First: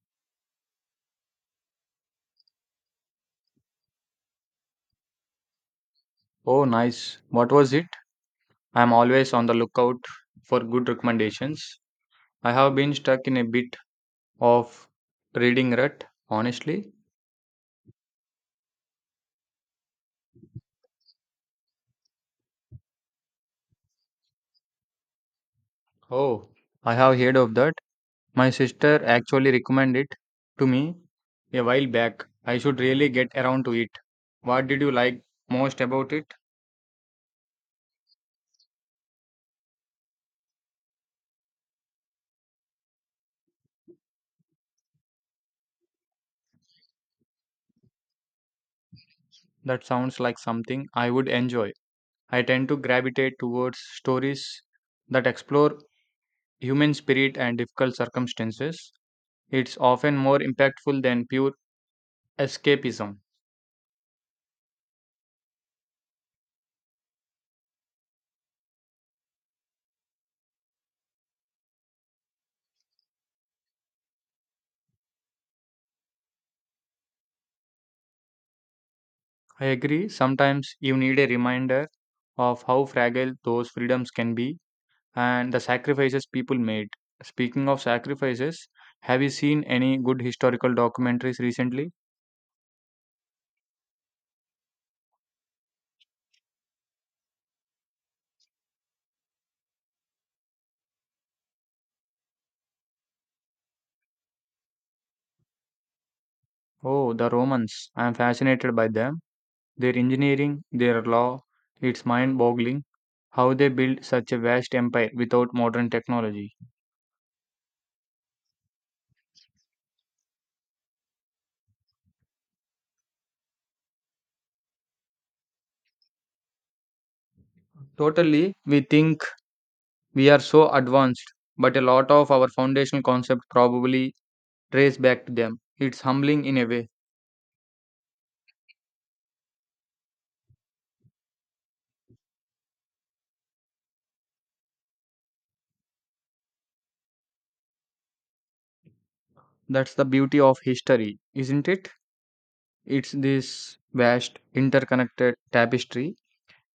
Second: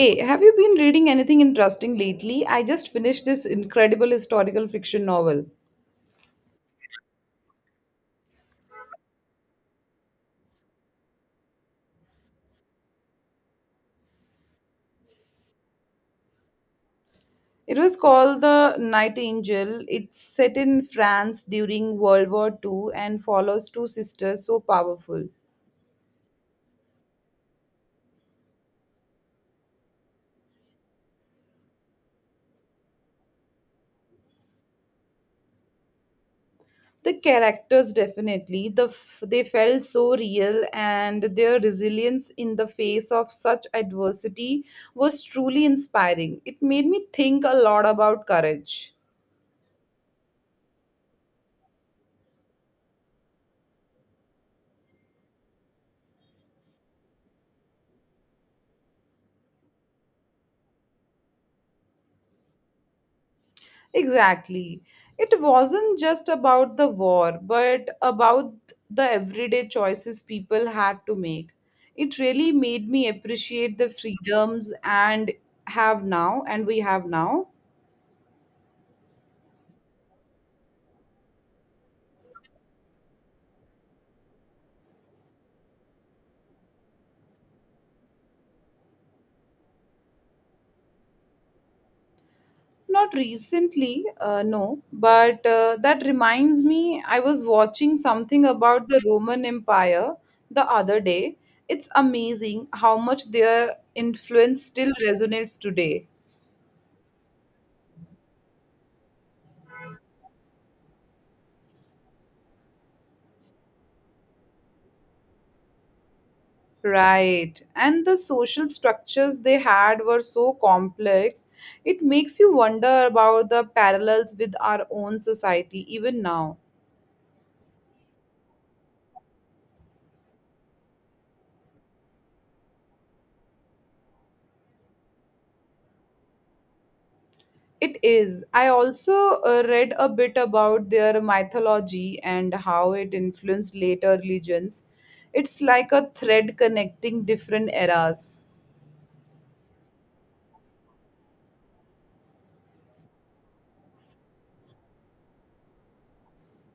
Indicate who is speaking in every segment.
Speaker 1: Hey, have you been reading anything interesting lately? I just finished this incredible historical fiction novel.
Speaker 2: Oh, nice. What was it? I'm always on the lookout for good recommendations. I have been stuck in a bit of reading rut, honestly.
Speaker 1: It was called The Night Angel. It's set in France during World War II and follows two sisters so powerful.
Speaker 2: Oh, I have heard of that. My sister actually recommended it to me a while back. I should really get around to it. What did you like most about it?
Speaker 1: The characters definitely, they felt so real and their resilience in the face of such adversity was truly inspiring. It made me think a lot about courage.
Speaker 2: That sounds like something I would enjoy. I tend to gravitate towards stories that explore human spirit and difficult circumstances. It's often more impactful than pure escapism.
Speaker 1: Exactly. It wasn't just about the war, but about the everyday choices people had to make. It really made me appreciate the freedoms and have now and we have now.
Speaker 2: I agree, sometimes you need a reminder of how fragile those freedoms can be and the sacrifices people made. Speaking of sacrifices, have you seen any good historical documentaries recently?
Speaker 1: Not recently, no, but that reminds me I was watching something about the Roman Empire the other day. It's amazing how much their influence still resonates today.
Speaker 2: Oh, the Romans. I am fascinated by them. Their engineering, their law, it's mind boggling how they built such a vast empire without modern technology.
Speaker 1: Right. And the social structures they had were so complex, it makes you wonder about the parallels with our own society even now.
Speaker 2: Totally, we think we are so advanced, but a lot of our foundational concepts probably trace back to them. It's humbling in a way.
Speaker 1: It is. I also read a bit about their mythology and how it influenced later religions. It's like a thread connecting different eras.
Speaker 2: That's the beauty of history, isn't it? It's this vast, interconnected tapestry.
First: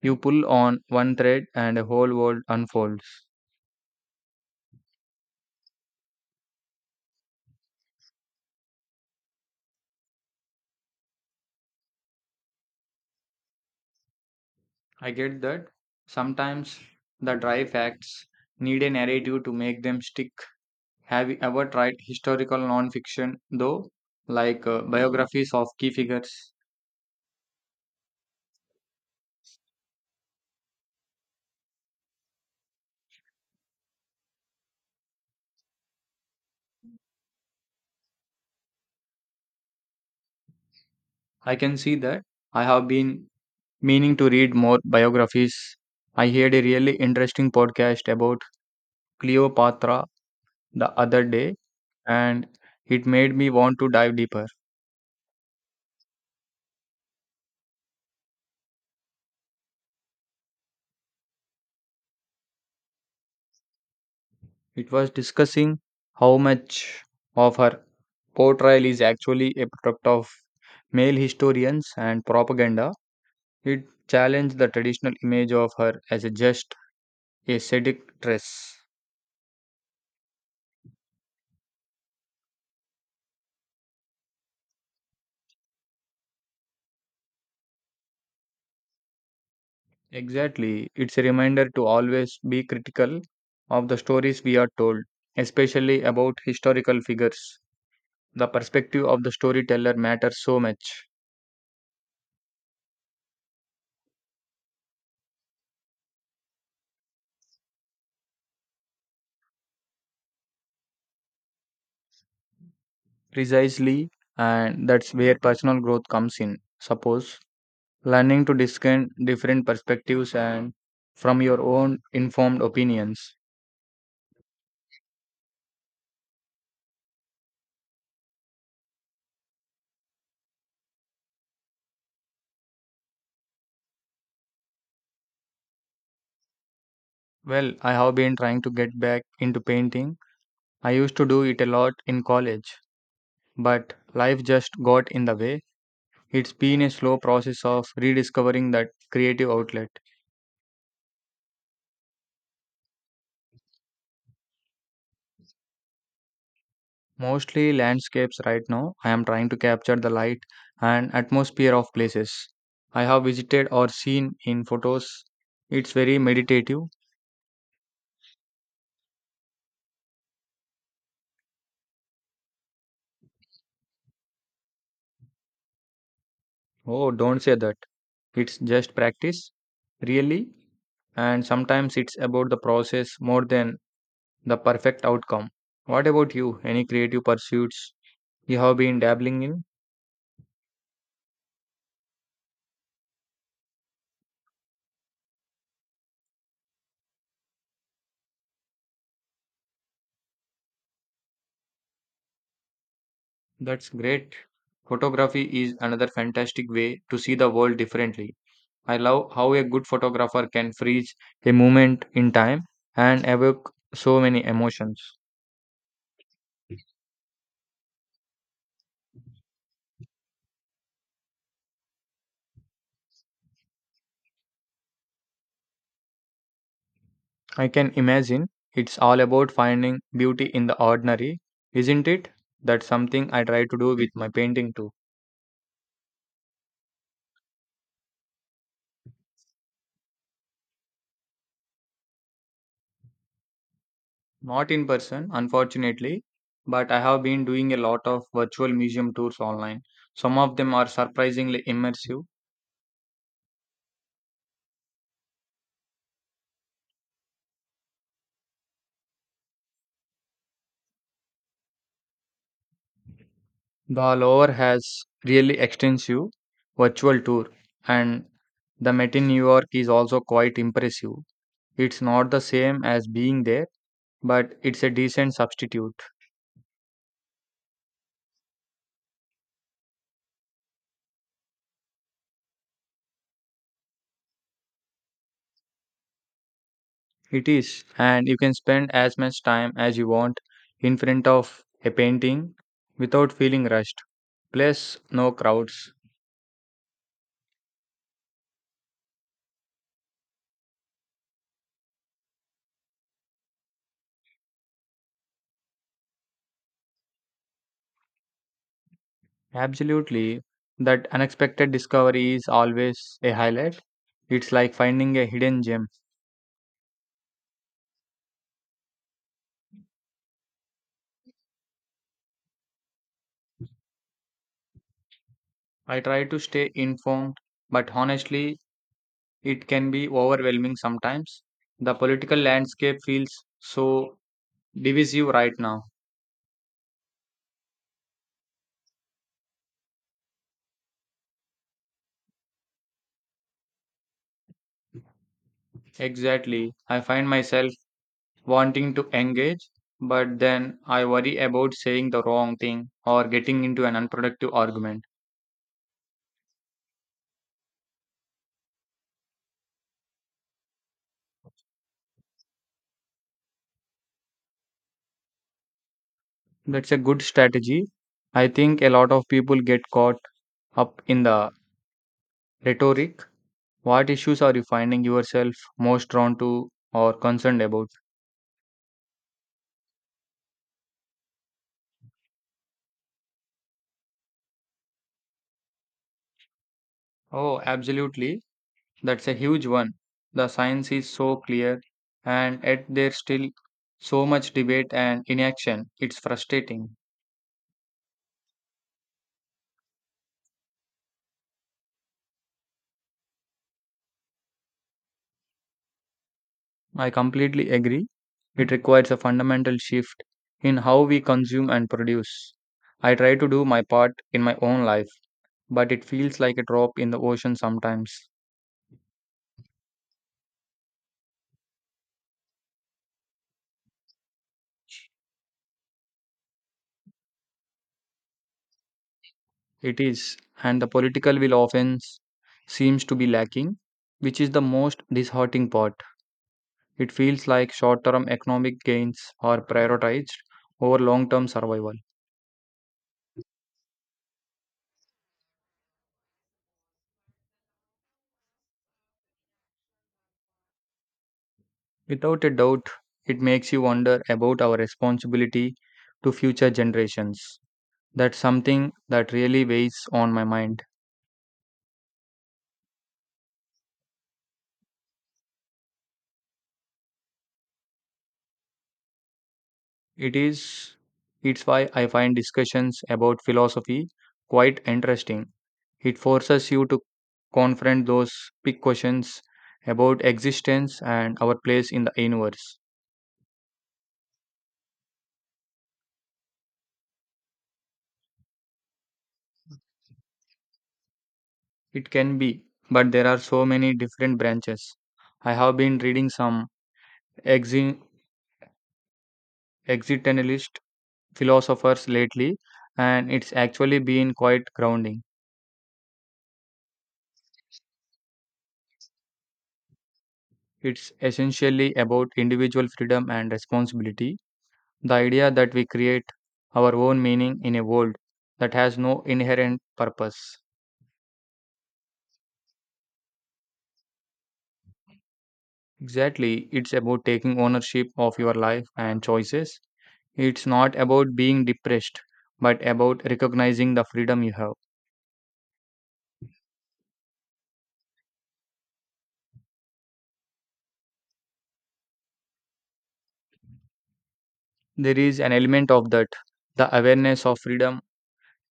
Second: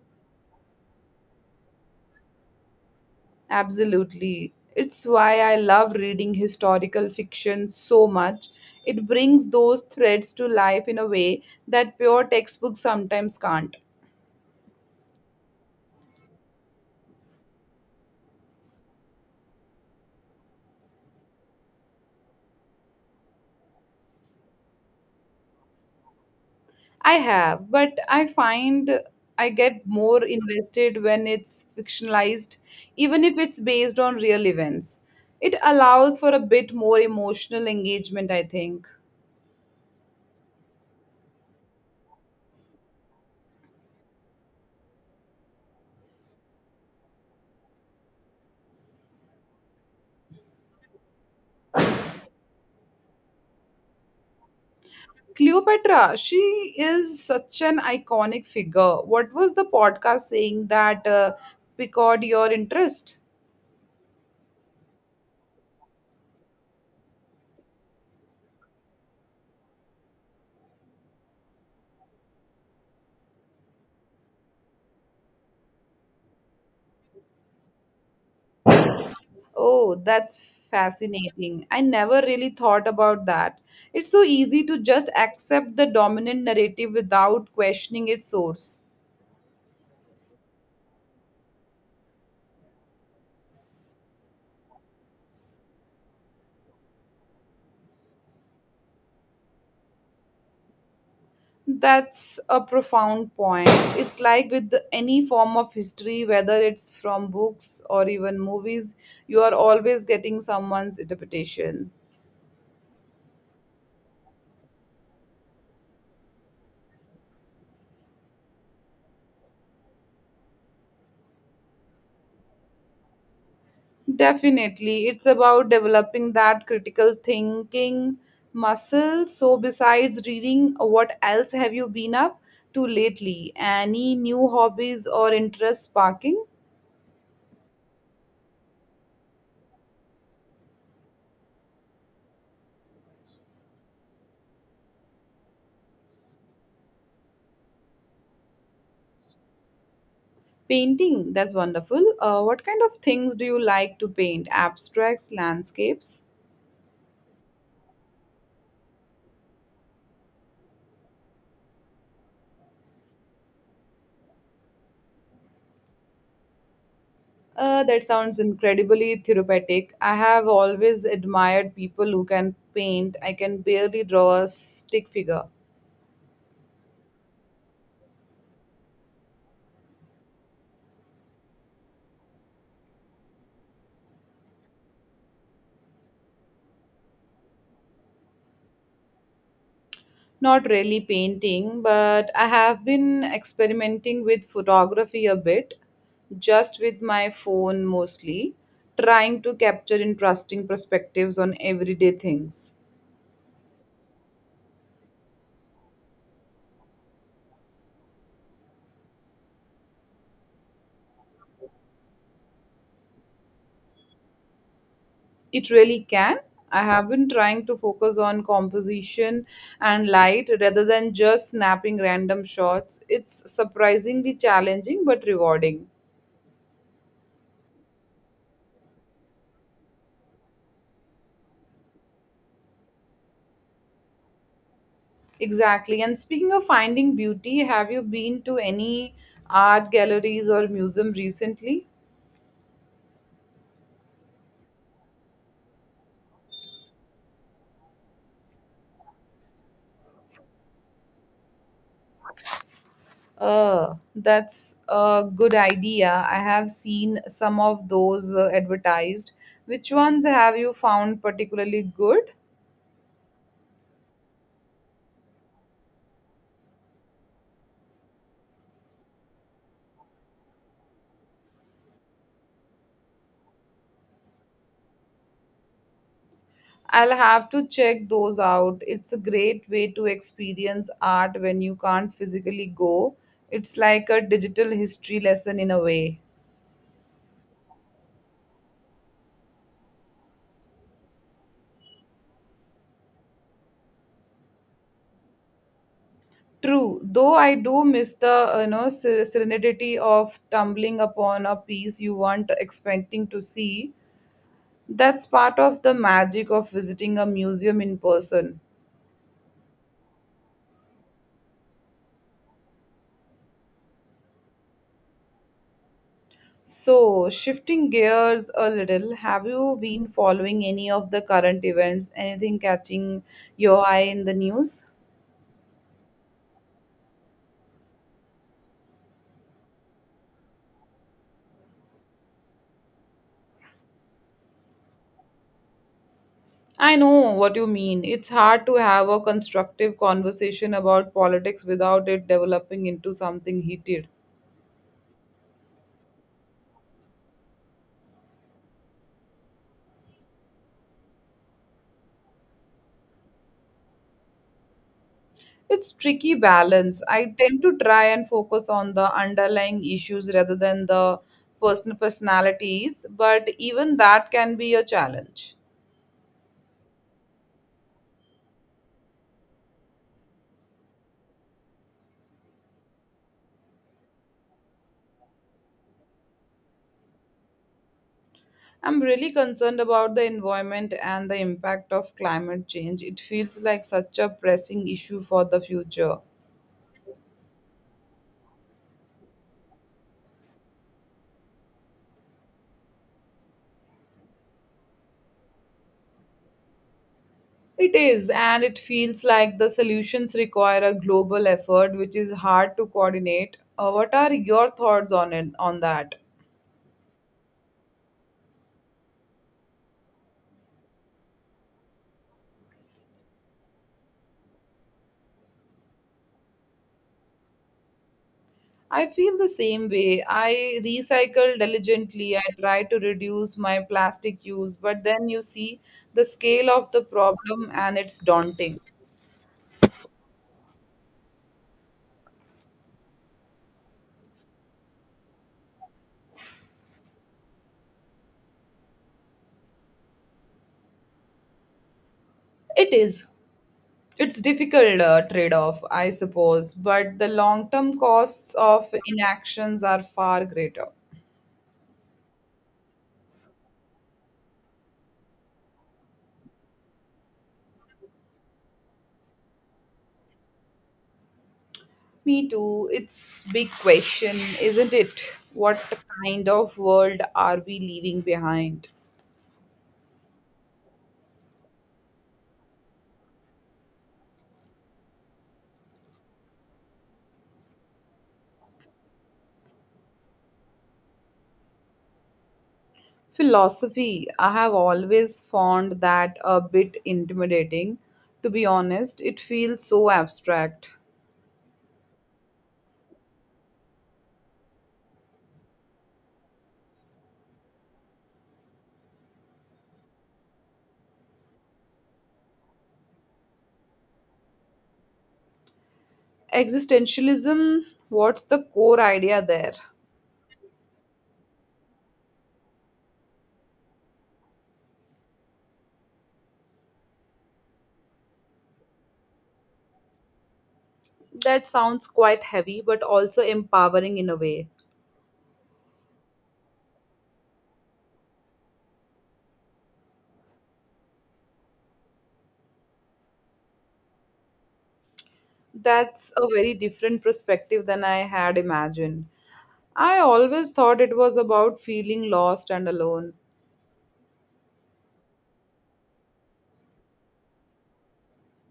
Speaker 2: You pull on one thread and a whole world unfolds.
Speaker 1: Absolutely. It's why I love reading historical fiction so much. It brings those threads to life in a way that pure textbooks sometimes can't.
Speaker 2: I get that. Sometimes the dry facts need a narrative to make them stick. Have you ever tried historical nonfiction, though, like biographies of key figures?
Speaker 1: I have, but I find I get more invested when it's fictionalized, even if it's based on real events. It allows for a bit more emotional engagement, I think.
Speaker 2: I can see that. I have been meaning to read more biographies. I heard a really interesting podcast about Cleopatra the other day, and it made me want to dive deeper.
Speaker 1: Cleopatra, she is such an iconic figure. What was the podcast saying that piqued your interest?
Speaker 2: It was discussing how much of her portrayal is actually a product of male historians and propaganda. It challenged the traditional image of her as a just a seductress.
Speaker 1: Oh, that's fascinating. I never really thought about that. It's so easy to just accept the dominant narrative without questioning its source.
Speaker 2: Exactly. It's a reminder to always be critical of the stories we are told, especially about historical figures. The perspective of the storyteller matters so much.
Speaker 1: That's a profound point. It's like with any form of history, whether it's from books or even movies, you are always getting someone's interpretation.
Speaker 2: Precisely, and that's where personal growth comes in. Suppose learning to discern different perspectives and from your own informed opinions.
Speaker 1: Definitely. It's about developing that critical thinking muscle. So, besides reading, what else have you been up to lately? Any new hobbies or interests sparking?
Speaker 2: Well, I have been trying to get back into painting. I used to do it a lot in college, but life just got in the way. It's been a slow process of rediscovering that creative outlet.
Speaker 1: Painting, that's wonderful. What kind of things do you like to paint? Abstracts, landscapes?
Speaker 2: Mostly landscapes right now. I am trying to capture the light and atmosphere of places I have visited or seen in photos. It's very meditative.
Speaker 1: That sounds incredibly therapeutic. I have always admired people who can paint. I can barely draw a stick figure.
Speaker 2: Oh, don't say that. It's just practice, really. And sometimes it's about the process more than the perfect outcome. What about you? Any creative pursuits you have been dabbling in?
Speaker 1: Not really painting, but I have been experimenting with photography a bit, just with my phone mostly, trying to capture interesting perspectives on everyday things.
Speaker 2: That's great. Photography is another fantastic way to see the world differently. I love how a good photographer can freeze a moment in time and evoke so many emotions.
Speaker 1: It really can. I have been trying to focus on composition and light rather than just snapping random shots. It's surprisingly challenging but rewarding.
Speaker 2: I can imagine it's all about finding beauty in the ordinary, isn't it? That's something I try to do with my painting too.
Speaker 1: Exactly. And speaking of finding beauty, have you been to any art galleries or museum recently?
Speaker 2: Not in person, unfortunately, but I have been doing a lot of virtual museum tours online. Some of them are surprisingly immersive.
Speaker 1: That's a good idea. I have seen some of those advertised. Which ones have you found particularly good?
Speaker 2: The lower has really extensive virtual tour, and the Met in New York is also quite impressive. It's not the same as being there, but it's a decent substitute.
Speaker 1: I'll have to check those out. It's a great way to experience art when you can't physically go. It's like a digital history lesson in a way.
Speaker 2: It is, and you can spend as much time as you want in front of a painting without feeling rushed. Plus, no crowds.
Speaker 1: True, though I do miss the serenity of tumbling upon a piece you weren't expecting to see. That's part of the magic of visiting a museum in person.
Speaker 2: Absolutely, that unexpected discovery is always a highlight. It's like finding a hidden gem.
Speaker 1: So, shifting gears a little, have you been following any of the current events? Anything catching your eye in the news?
Speaker 2: I try to stay informed, but honestly, it can be overwhelming sometimes. The political landscape feels so divisive right now.
Speaker 1: I know what you mean. It's hard to have a constructive conversation about politics without it developing into something heated.
Speaker 2: Exactly. I find myself wanting to engage, but then I worry about saying the wrong thing or getting into an unproductive argument.
Speaker 1: It's tricky balance. I tend to try and focus on the underlying issues rather than the personalities, but even that can be a challenge.
Speaker 2: That's a good strategy. I think a lot of people get caught up in the rhetoric. What issues are you finding yourself most drawn to or concerned about?
Speaker 1: I'm really concerned about the environment and the impact of climate change. It feels like such a pressing issue for the future.
Speaker 2: Oh, absolutely. That's a huge one. The science is so clear, and yet there's still so much debate and inaction. It's frustrating.
Speaker 1: It is, and it feels like the solutions require a global effort, which is hard to coordinate. What are your thoughts on that?
Speaker 2: I completely agree. It requires a fundamental shift in how we consume and produce. I try to do my part in my own life, but it feels like a drop in the ocean sometimes.
Speaker 1: I feel the same way. I recycle diligently. I try to reduce my plastic use, but then you see the scale of the problem and it's daunting.
Speaker 2: It is, and the political will often seems to be lacking, which is the most disheartening part. It feels like short term economic gains are prioritized over long term survival.
Speaker 1: It is. It's difficult trade-off, I suppose, but the long-term costs of inactions are far greater.
Speaker 2: Without a doubt, it makes you wonder about our responsibility to future generations. That's something that really weighs on my mind.
Speaker 1: Me too. It's big question, isn't it? What kind of world are we leaving behind?
Speaker 2: It is, it's why I find discussions about philosophy quite interesting. It forces you to confront those big questions about existence and our place in the universe.
Speaker 1: Philosophy, I have always found that a bit intimidating. To be honest, it feels so abstract.
Speaker 2: It can be, but there are so many different branches. I have been reading some exi- existentialist philosophers lately, and it's actually been quite grounding.
Speaker 1: Existentialism, what's the core idea there?
Speaker 2: It's essentially about individual freedom and responsibility, the idea that we create our own meaning in a world that has no inherent purpose.
Speaker 1: That sounds quite heavy, but also empowering in a way.
Speaker 2: Exactly, it's about taking ownership of your life and choices. It's not about being depressed, but about recognizing the freedom you have.
Speaker 1: That's a very different perspective than I had imagined. I always thought it was about feeling lost and alone.
Speaker 2: There is an element of that. The awareness of freedom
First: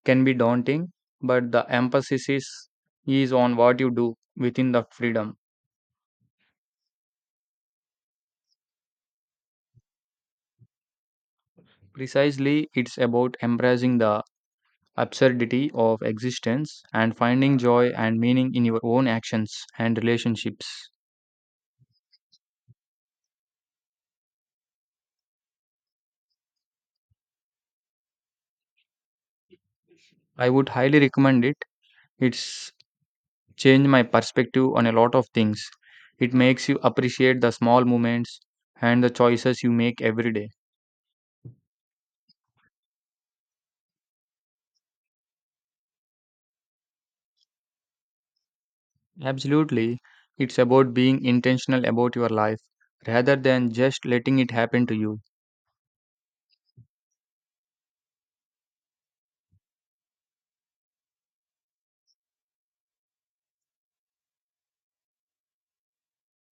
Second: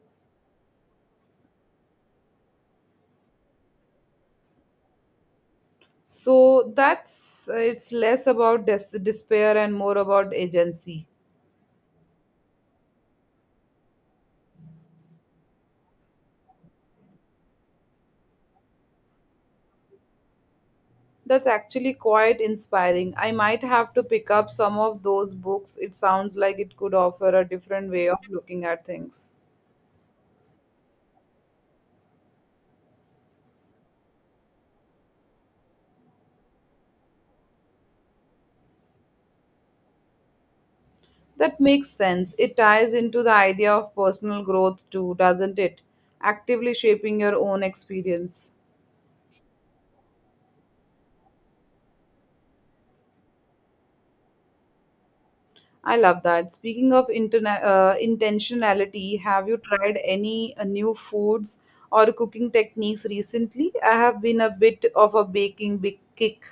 Speaker 2: can be daunting, but the emphasis is on what you do within the freedom.
Speaker 1: So that's it's less about des- despair and more about agency.
Speaker 2: Precisely, it's about embracing the absurdity of existence and finding joy and meaning in your own actions and relationships.
Speaker 1: That's actually quite inspiring. I might have to pick up some of those books. It sounds like it could offer a different way of looking at things.
Speaker 2: I would highly recommend it. It's changed my perspective on a lot of things. It makes you appreciate the small moments and the choices you make every day.
Speaker 1: That makes sense. It ties into the idea of personal growth too, doesn't it? Actively shaping your own experience.
Speaker 2: Absolutely. It's about being intentional about your life rather than just letting it happen to you.
Speaker 1: I love that. Speaking of intentionality, have you tried any new foods or cooking techniques recently? I have been a bit of a baking big kick.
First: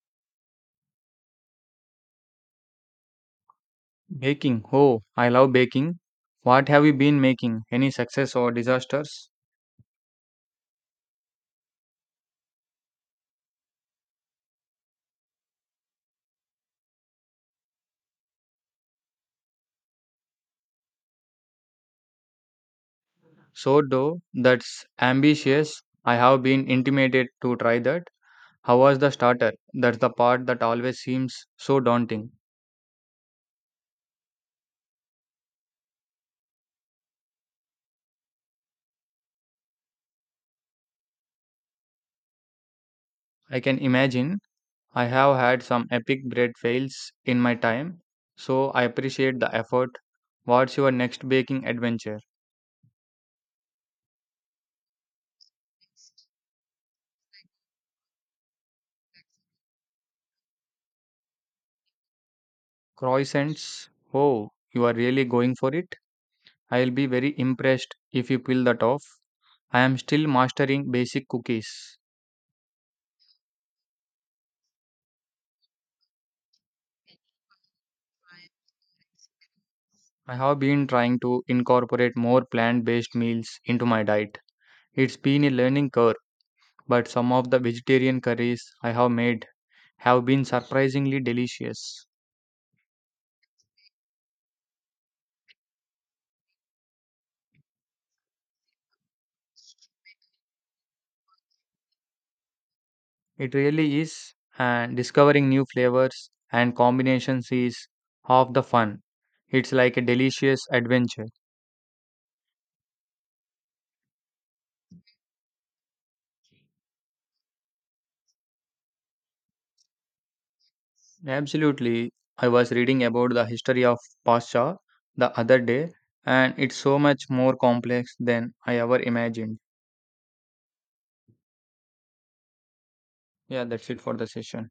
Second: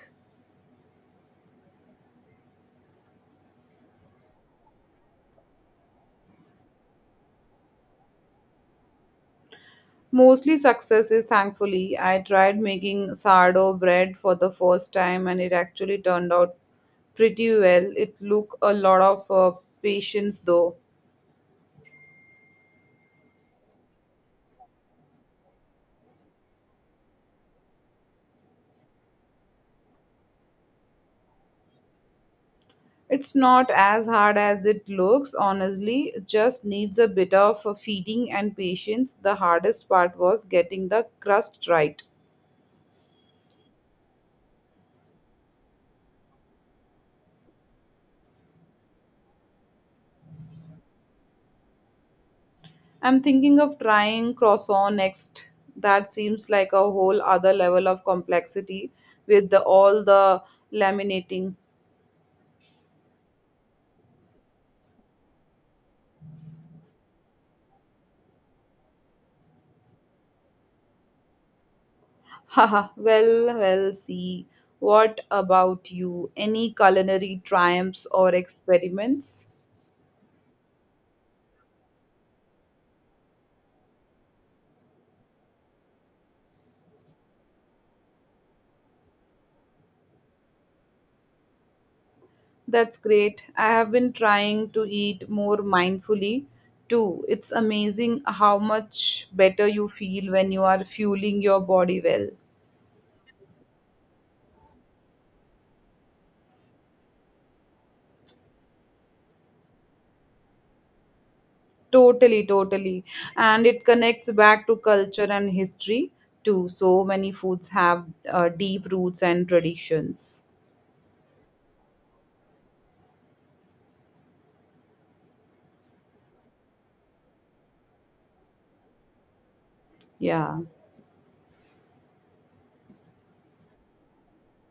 Speaker 2: Baking. Oh, I love baking. What have you been making? Any success or disasters?
Speaker 1: Mostly success is thankfully. I tried making sourdough bread for the first time and it actually turned out pretty well. It took a lot of patience though.
Speaker 2: Sourdough. That's ambitious. I have been intimated to try that. How was the starter? That's the part that always seems so daunting.
Speaker 1: It's not as hard as it looks, honestly. It just needs a bit of feeding and patience. The hardest part was getting the crust right.
Speaker 2: I can imagine. I have had some epic bread fails in my time, so I appreciate the effort. What's your next baking adventure?
Speaker 1: I'm thinking of trying croissant next. That seems like a whole other level of complexity all the laminating.
Speaker 2: Croissants. Oh, you are really going for it? I'll be very impressed if you pull that off. I am still mastering basic cookies.
Speaker 1: Haha, well, see. What about you? Any culinary triumphs or experiments?
Speaker 2: I have been trying to incorporate more plant based meals into my diet. It's been a learning curve, but some of the vegetarian curries I have made have been surprisingly delicious.
Speaker 1: That's great. I have been trying to eat more mindfully too. It's amazing how much better you feel when you are fueling your body well.
Speaker 2: It really is, and discovering new flavors and combinations is half the fun. It's like a delicious adventure.
Speaker 1: Totally. And it connects back to culture and history too. So many foods have deep roots and traditions.
Speaker 2: Absolutely. I was reading about the history of Pasha the other day, and it's so much more complex than I ever imagined.
Speaker 1: Yeah.
Speaker 2: Yeah, that's it for the session.